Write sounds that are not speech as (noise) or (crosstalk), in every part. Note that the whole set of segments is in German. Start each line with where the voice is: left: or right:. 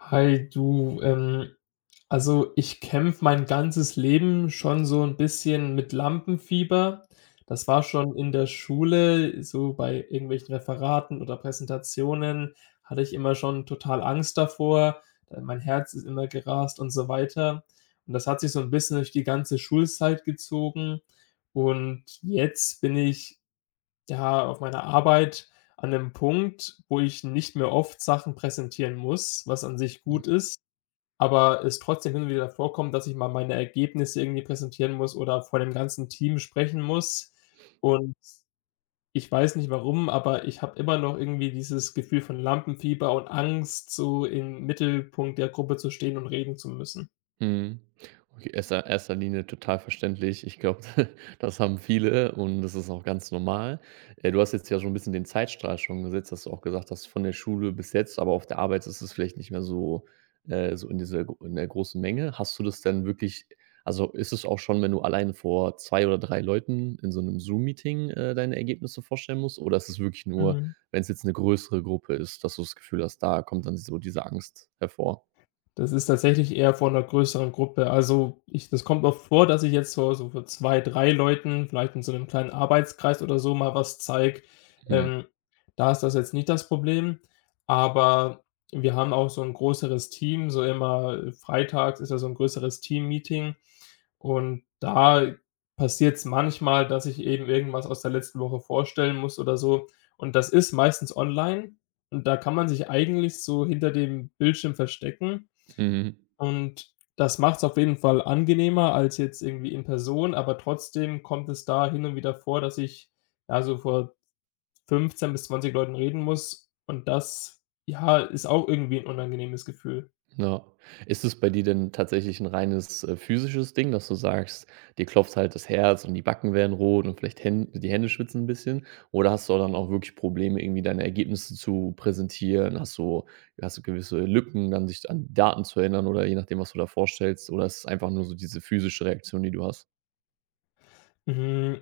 left: Hi, du, also ich kämpfe mein ganzes Leben schon so ein bisschen mit Lampenfieber. Das war schon in der Schule, so bei irgendwelchen Referaten oder Präsentationen hatte ich immer schon total Angst davor. Mein Herz ist immer gerast und so weiter. Und das hat sich so ein bisschen durch die ganze Schulzeit gezogen. Und jetzt bin ich ja, auf meiner Arbeit an einem Punkt, wo ich nicht mehr oft Sachen präsentieren muss, was an sich gut ist, aber es trotzdem hin und wieder vorkommt, dass ich mal meine Ergebnisse irgendwie präsentieren muss oder vor dem ganzen Team sprechen muss. Und ich weiß nicht warum, aber ich habe immer noch irgendwie dieses Gefühl von Lampenfieber und Angst, so im Mittelpunkt der Gruppe zu stehen und reden zu müssen.
right: Mhm. Okay, erster Linie total verständlich. Ich glaube, (laughs) das haben viele und das ist auch ganz normal. Du hast jetzt ja schon ein bisschen den Zeitstrahl schon gesetzt, dass du auch gesagt hast, von der Schule bis jetzt, aber auf der Arbeit ist es vielleicht nicht mehr so so in der großen Menge. Hast du das denn wirklich also, ist es auch schon, wenn du allein vor 2 oder 3 Leuten in so einem Zoom-Meeting deine Ergebnisse vorstellen musst? Oder ist es wirklich nur,
left: Mhm.
right: wenn es jetzt eine größere Gruppe ist, dass du das Gefühl hast, da kommt dann so diese Angst hervor?
left: Das ist tatsächlich eher vor einer größeren Gruppe. Also, ich das kommt oft vor, dass ich jetzt so vor 2, 3 Leuten, vielleicht in so einem kleinen Arbeitskreis oder so, mal was zeige.
right: Mhm,
left: Ähm, da ist das jetzt nicht das Problem, aber wir haben auch so ein größeres Team, so immer freitags ist ja so ein größeres Team-Meeting und da passiert es manchmal, dass ich eben irgendwas aus der letzten Woche vorstellen muss oder so, und das ist meistens online und da kann man sich eigentlich so hinter dem Bildschirm verstecken
right: mhm.
left: und das macht es auf jeden Fall angenehmer als jetzt irgendwie in Person, aber trotzdem kommt es da hin und wieder vor, dass ich, ja, so vor 15 bis 20 Leuten reden muss und das, ja, ist auch irgendwie ein unangenehmes Gefühl.
right: Ja. Ist es bei dir denn tatsächlich ein reines, physisches Ding, dass du sagst, dir klopft halt das Herz und die Backen werden rot und vielleicht Hän die Hände schwitzen ein bisschen? Oder hast du dann auch wirklich Probleme, irgendwie deine Ergebnisse zu präsentieren? Hast du gewisse Lücken, dann sich an Daten zu erinnern oder je nachdem, was du da vorstellst? Oder ist es einfach nur so diese physische Reaktion, die du hast?
left: Hm,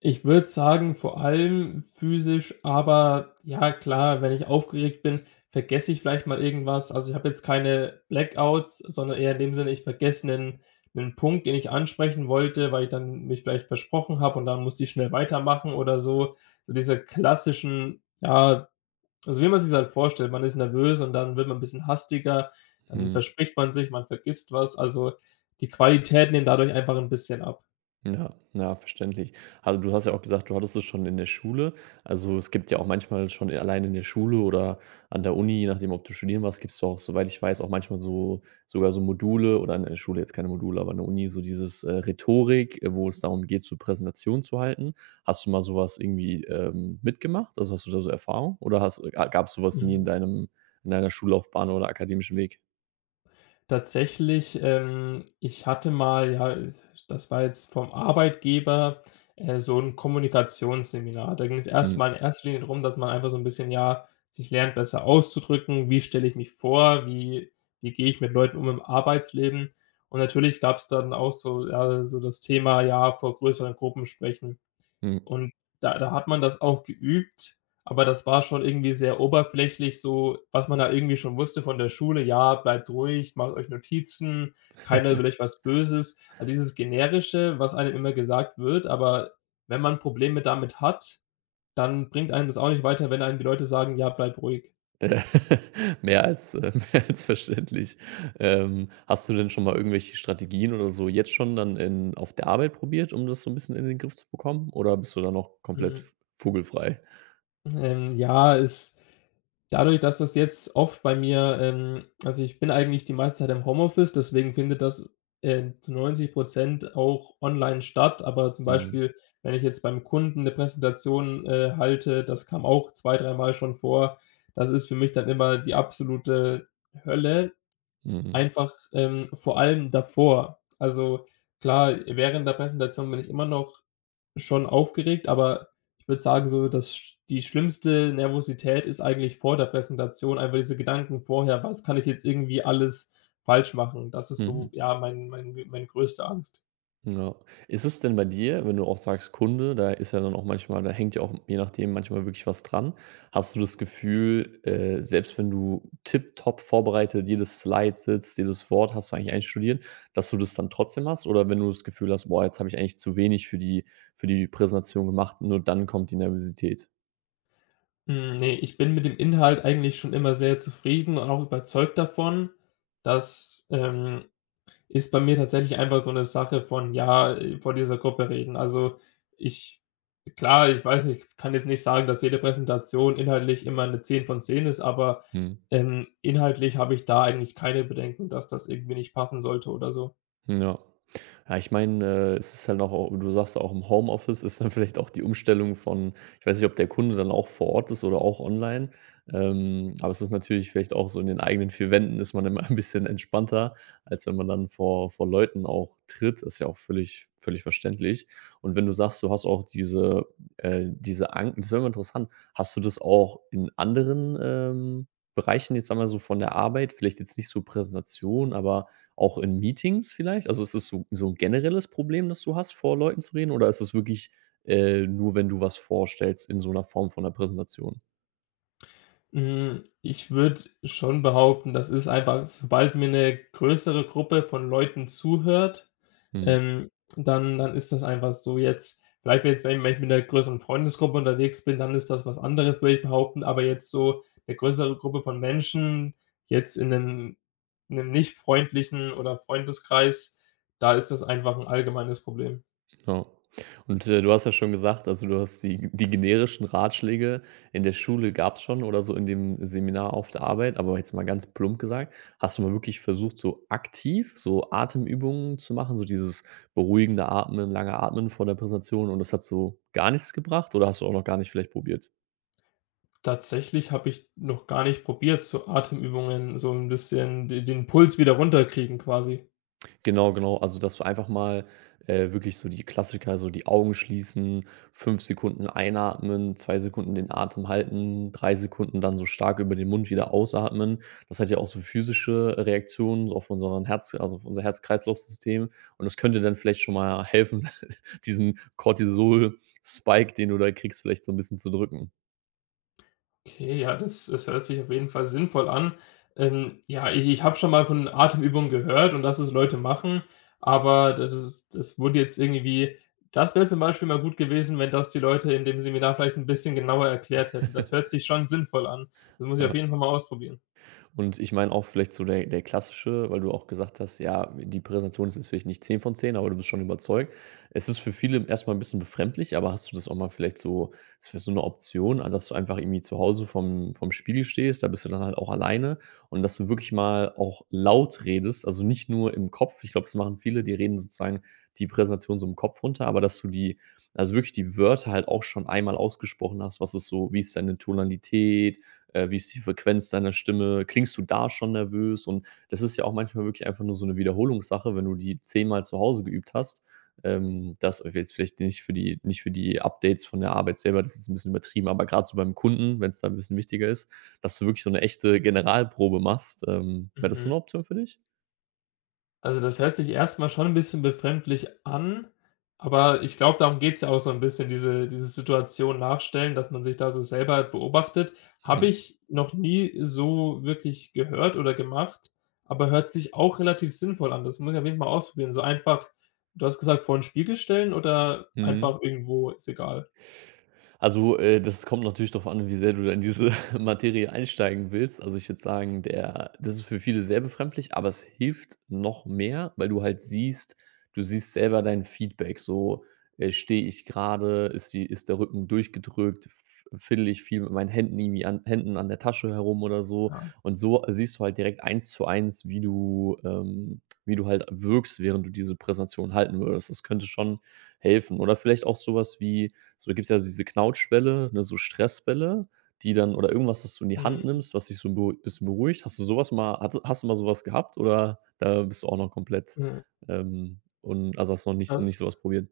left: ich würde sagen, vor allem physisch, aber ja klar, wenn ich aufgeregt bin, vergesse ich vielleicht mal irgendwas. Also, ich habe jetzt keine Blackouts, sondern eher in dem Sinne, ich vergesse einen Punkt, den ich ansprechen wollte, weil ich dann mich vielleicht versprochen habe und dann musste ich schnell weitermachen oder so. So diese klassischen, ja, also, wie man sich halt vorstellt, man ist nervös und dann wird man ein bisschen hastiger, dann
right: Mhm.
left: verspricht man sich, man vergisst was. Also, die Qualität nimmt dadurch einfach ein bisschen ab.
right: Ja, ja, verständlich. Also, du hast ja auch gesagt, du hattest es schon in der Schule. Also, es gibt ja auch manchmal schon allein in der Schule oder an der Uni, je nachdem, ob du studieren warst, gibt es auch, soweit ich weiß, auch manchmal so sogar so Module oder in der Schule jetzt keine Module, aber an der Uni so dieses, Rhetorik, wo es darum geht, so Präsentationen zu halten. Hast du mal sowas irgendwie, mitgemacht? Also, hast du da so Erfahrung oder hast gab's so was nie in
left: Mhm.
right: deinem in deiner Schullaufbahn oder akademischen Weg?
left: Tatsächlich, ich hatte mal, ja, das war jetzt vom Arbeitgeber, so 'n Kommunikationsseminar. Da ging's erst
right: Mhm,
left: mal in erster Linie drum, dass man einfach so 'n bisschen, ja, sich lernt, besser auszudrücken. Wie stelle ich mich vor? Wie gehe ich mit Leuten um im Arbeitsleben? Und natürlich gab's dann auch so, ja, so das Thema, ja, vor größeren Gruppen sprechen.
right: mhm.
left: Und da hat man das auch geübt, aber das war schon irgendwie sehr oberflächlich so, was man da irgendwie schon wusste von der Schule: „Ja, bleibt ruhig, macht euch Notizen,
right: (laughs)
left: keiner will euch was Böses.“ All dieses Generische, was einem immer gesagt wird, aber wenn man Probleme damit hat, dann bringt einen das auch nicht weiter, wenn einem die Leute sagen: „Ja, bleib ruhig.“
right: Äh, (laughs) mehr als (laughs) mehr als verständlich. Hast du denn schon mal irgendwelche Strategien oder so jetzt schon dann in auf der Arbeit probiert, um das so ein bisschen in den Griff zu bekommen oder bist du da noch komplett
left: Mhm.
right: vogelfrei?
left: Ja, es Dadurch, dass das jetzt oft bei mir also, ich bin eigentlich die meiste Zeit im Homeoffice, deswegen findet das, zu 90 auch online statt. Aber zum
right: Mhm.
left: Beispiel, wenn ich jetzt beim Kunden eine Präsentation, halte, das kam auch zwei dreimal schon vor. Das ist für mich dann immer die absolute Hölle,
right: Mhm.
left: einfach, vor allem davor. Also, klar, während der Präsentation bin ich immer noch schon aufgeregt, aber ich würde sagen, so dass sch die schlimmste Nervosität ist eigentlich vor der Präsentation, einfach diese Gedanken vorher: „Was kann ich jetzt irgendwie alles falsch machen?“ Das ist so,
right: Mhm.
left: ja, meine größte Angst.
right: Ja. Ist es denn bei dir, wenn du auch sagst Kunde, da ist ja dann auch manchmal da hängt ja auch je nachdem manchmal wirklich was dran. Hast du das Gefühl, selbst wenn du tipptopp vorbereitet jedes Slide sitzt, jedes Wort hast du eigentlich einstudiert, dass du das dann trotzdem hast? Oder wenn du das Gefühl hast: „Boah, jetzt habe ich eigentlich zu wenig für die Präsentation gemacht“, nur dann kommt die Nervosität?
left: Hm, ne, ich bin mit dem Inhalt eigentlich schon immer sehr zufrieden und auch überzeugt davon, dass, ist bei mir tatsächlich einfach so eine Sache von, ja, vor dieser Gruppe reden. Also, ich klar, ich weiß, ich kann jetzt nicht sagen, dass jede Präsentation inhaltlich immer eine 10 von 10 ist, aber,
right: Mhm.
left: inhaltlich habe ich da eigentlich keine Bedenken, dass das irgendwie nicht passen sollte oder so.
right: Ja. Ja, ich meine, es ist halt auch au du sagst auch im Homeoffice ist dann (laughs) vielleicht auch die Umstellung von, ich weiß nicht, ob der Kunde dann auch vor Ort ist oder auch online, aber es ist natürlich vielleicht auch so in den eigenen 4 Wänden ist man immer (laughs) ein bisschen entspannter, als wenn man dann vor Leuten auch tritt. Ist ja auch völlig völlig verständlich. Und wenn du sagst, du hast auch diese diese Ang das wäre mal interessant. Hast du das auch in anderen, Bereichen jetzt, sagen mal so, von der Arbeit? Vielleicht jetzt nicht so Präsentation, aber auch in Meetings vielleicht? Also, ist es so 'n generelles Problem, das du hast, vor Leuten zu reden, oder ist es wirklich, nur, wenn du was vorstellst in so einer Form von 'ner Präsentation?
left: Hm, ich würde schon behaupten, das ist einfach sobald mir eine größere Gruppe von Leuten zuhört,
right: Mhm,
left: ähm, dann ist das einfach so, jetzt vielleicht, wenn ich mit 'ner größeren Freundesgruppe unterwegs bin, dann ist das was anderes, würde ich behaupten, aber jetzt so eine größere Gruppe von Menschen jetzt in 'nem einem nicht freundlichen oder Freundeskreis, da ist das einfach ein allgemeines Problem.
right: ja. Und, du hast ja schon gesagt, also, du hast die generischen Ratschläge in der Schule gab's schon oder so in dem Seminar auf der Arbeit, aber jetzt mal ganz plump gesagt, hast du mal wirklich versucht, so aktiv so Atemübungen zu machen, so dieses beruhigende Atmen, lange Atmen vor der Präsentation und das hat so gar nichts gebracht oder hast du auch noch gar nicht vielleicht probiert?
left: Tatsächlich habe ich noch gar nicht probiert, so Atemübungen so ein bisschen de den Puls wieder runterkriegen quasi.
right: Genau, genau. Also, dass du einfach mal, wirklich so die Klassiker, so die Augen schließen, 5 Sekunden einatmen, 2 Sekunden den Atem halten, 3 Sekunden dann so stark über den Mund wieder ausatmen. Das hat ja auch so physische Reaktionen so auf unser Herz-Kreislauf-System und das könnte dann vielleicht schon mal helfen, (laughs) diesen Cortisol-Spike, den du da kriegst, vielleicht so ein bisschen zu drücken.
left: Okay, ja, das hört sich auf jeden Fall sinnvoll an. Ja, ich habe schon mal von Atemübungen gehört und dass es Leute machen, aber das ist das wurde jetzt irgendwie das wäre zum Beispiel mal gut gewesen, wenn das die Leute in dem Seminar vielleicht ein bisschen genauer erklärt hätten. Das hört
right: (laughs)
left: sich schon sinnvoll an. Das muss ich auf
right: Ja.
left: jeden Fall mal ausprobieren.
right: Und ich meine auch vielleicht so der klassische, weil du auch gesagt hast: „Ja, die Präsentation ist jetzt vielleicht nicht 10 von 10, aber du bist schon überzeugt.“ Es ist für viele erstmal ein bisschen befremdlich, aber hast du das auch mal vielleicht so, ist das wäre so eine Option, ah, dass du einfach irgendwie zu Hause vom Spiegel stehst, da bist du dann halt auch alleine und dass du wirklich mal auch laut redest, also nicht nur im Kopf. Ich glaube, das machen viele, die reden sozusagen die Präsentation so im Kopf runter, aber dass du die, also wirklich die Wörter halt auch schon einmal ausgesprochen hast. Was ist so, wie ist deine Tonalität? Wie ist die Frequenz deiner Stimme? Klingst du da schon nervös? Und das ist ja auch manchmal wirklich einfach nur so eine Wiederholungssache, wenn du die zehnmal zu Hause geübt hast. Das jetzt vielleicht nicht für die Updates von der Arbeit selber, das ist ein bisschen übertrieben, aber gerade so beim Kunden, wenn es da ein bisschen wichtiger ist, dass du wirklich so eine echte Generalprobe machst. Wäre das so
left: Mhm.
right: eine Option für dich?
left: Also, das hört sich erstmal schon ein bisschen befremdlich an, aber ich glaube, darum geht's ja auch so ein bisschen, diese Situation nachstellen, dass man sich da so selber beobachtet. Habe
right: Mhm.
left: ich noch nie so wirklich gehört oder gemacht, aber hört sich auch relativ sinnvoll an. Das muss ich auf jeden Fall mal ausprobieren. So einfach, du hast gesagt, vor 'n Spiegel stellen oder
right: Mhm.
left: einfach irgendwo ist egal?
right: Also, das kommt natürlich darauf an, wie sehr du da in diese (laughs) Materie einsteigen willst. Also, ich würde sagen, der das ist für viele sehr befremdlich, aber es hilft noch mehr, weil du siehst selber dein Feedback. So, stehe ich gerade? Ist der Rücken durchgedrückt? F Fiddle ich viel mit meinen Händen irgendwie an der Tasche herum oder so?
left: Ja.
right: Und so siehst du halt direkt eins zu eins, wie du, wie du halt wirkst, während du diese Präsentation halten würdest. Das könnte schon helfen. Oder vielleicht auch sowas wie, so, da gibt's ja diese Knautschbälle, ne, so Stressbälle, die dann, oder irgendwas, was du in die Hand
left: Mhm,
right: nimmst, was dich so ein beru bisschen beruhigt. Hast du sowas mal hattest, hast du mal sowas gehabt oder da bist du auch noch komplett,
left: mhm.
right: und also, hast du noch nicht sowas probiert?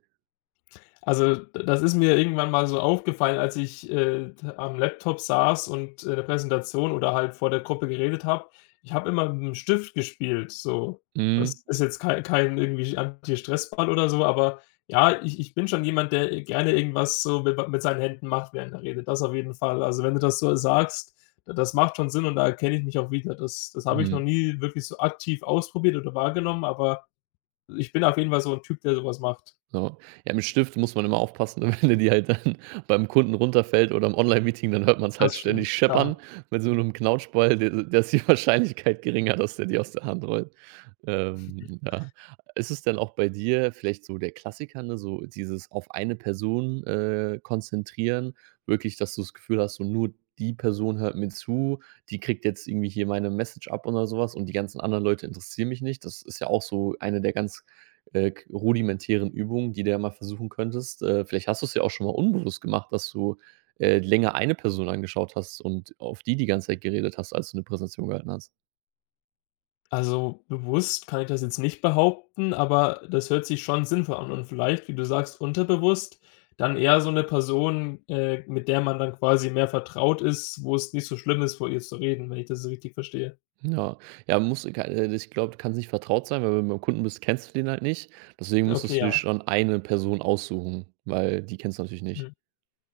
left: Also, das ist mir irgendwann mal so aufgefallen, als ich, am Laptop saß und, in der Präsentation oder halt vor der Gruppe geredet habe. Ich habe immer mit dem Stift gespielt, so.
right: Mhm,
left: Das ist jetzt kein irgendwie Anti-Stress-Ball oder so, aber ja, ich bin schon jemand, der gerne irgendwas so mit seinen Händen macht während der Rede. Das auf jeden Fall. Also, wenn du das so sagst, das macht schon Sinn und da erkenne ich mich auch wieder. Das habe ich noch
right: mhm.
left: nie wirklich so aktiv ausprobiert oder wahrgenommen, aber ich bin auf jeden Fall so ein Typ, der sowas macht.
right: So. Ja, mit Stift muss man immer aufpassen, (laughs) wenn dir die halt dann beim Kunden runterfällt oder im Online-Meeting, dann hört man es halt
left: Das stimmt,
right: ständig scheppern.
left: klar.
right: Mit so 'nem Knautschball, der, da ist die (laughs) Wahrscheinlichkeit geringer, dass der dir aus der Hand rollt. Ja. Ist es denn auch bei dir vielleicht so der Klassiker, ne, so dieses auf eine Person, konzentrieren, wirklich, dass du das Gefühl hast, so nur die Person hört mir zu, die kriegt jetzt irgendwie hier meine Message ab oder sowas und die ganzen anderen Leute interessieren mich nicht. Das ist ja auch so eine der ganz, k rudimentären Übungen, die du ja mal versuchen könntest. Vielleicht hast du es ja auch schon mal unbewusst gemacht, dass du, länger eine Person angeschaut hast und auf die ganze Zeit geredet hast, als du eine Präsentation gehalten hast.
left: Also, bewusst kann ich das jetzt nicht behaupten, aber das hört sich schon sinnvoll an und vielleicht, wie du sagst, unterbewusst dann eher so eine Person, mit der man dann quasi mehr vertraut ist, wo es nicht so schlimm ist, vor ihr zu reden, wenn ich das richtig verstehe.
right: Ja, ja, muss, ich glaube, kannst nicht vertraut sein, weil wenn du beim Kunden bist, kennst du den halt nicht. Deswegen
left: Okay,
right: müsstest du dir
left: ja.
right: schon eine Person aussuchen, weil die kennst du natürlich nicht.
left: Mhm.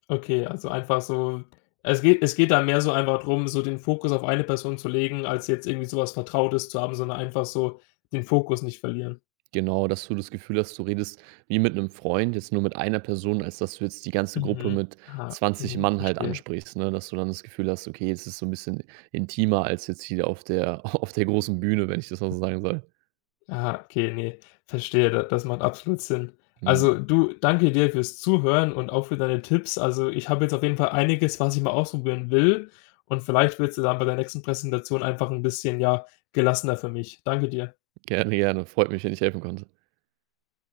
left: Okay, also einfach so, es geht da mehr so einfach drum, so den Fokus auf eine Person zu legen, als jetzt irgendwie sowas Vertrautes zu haben, sondern einfach so den Fokus nicht verlieren.
right: Genau, dass du das Gefühl hast, du redest wie mit einem Freund, jetzt nur mit einer Person, als dass du jetzt die ganze Gruppe
left: Mhm.
right: mit
left: Ah,
right: 20
left: okay,
right: Mann halt
left: verstehe.
right: ansprichst, ne? Dass du dann das Gefühl hast: „Okay, es ist so ein bisschen intimer als jetzt hier auf der (laughs) auf der großen Bühne“, wenn ich das mal so sagen soll.
left: Ah, okay, nee, verstehe, da, das macht absolut Sinn.
right: Mhm.
left: Also, du, danke dir fürs Zuhören und auch für deine Tipps. Also, ich habe jetzt auf jeden Fall einiges, was ich mal ausprobieren will und vielleicht wird es dann bei der nächsten Präsentation einfach ein bisschen, ja, gelassener für mich. Danke dir.
right: Gerne, gerne. Freut mich, wenn ich helfen konnte.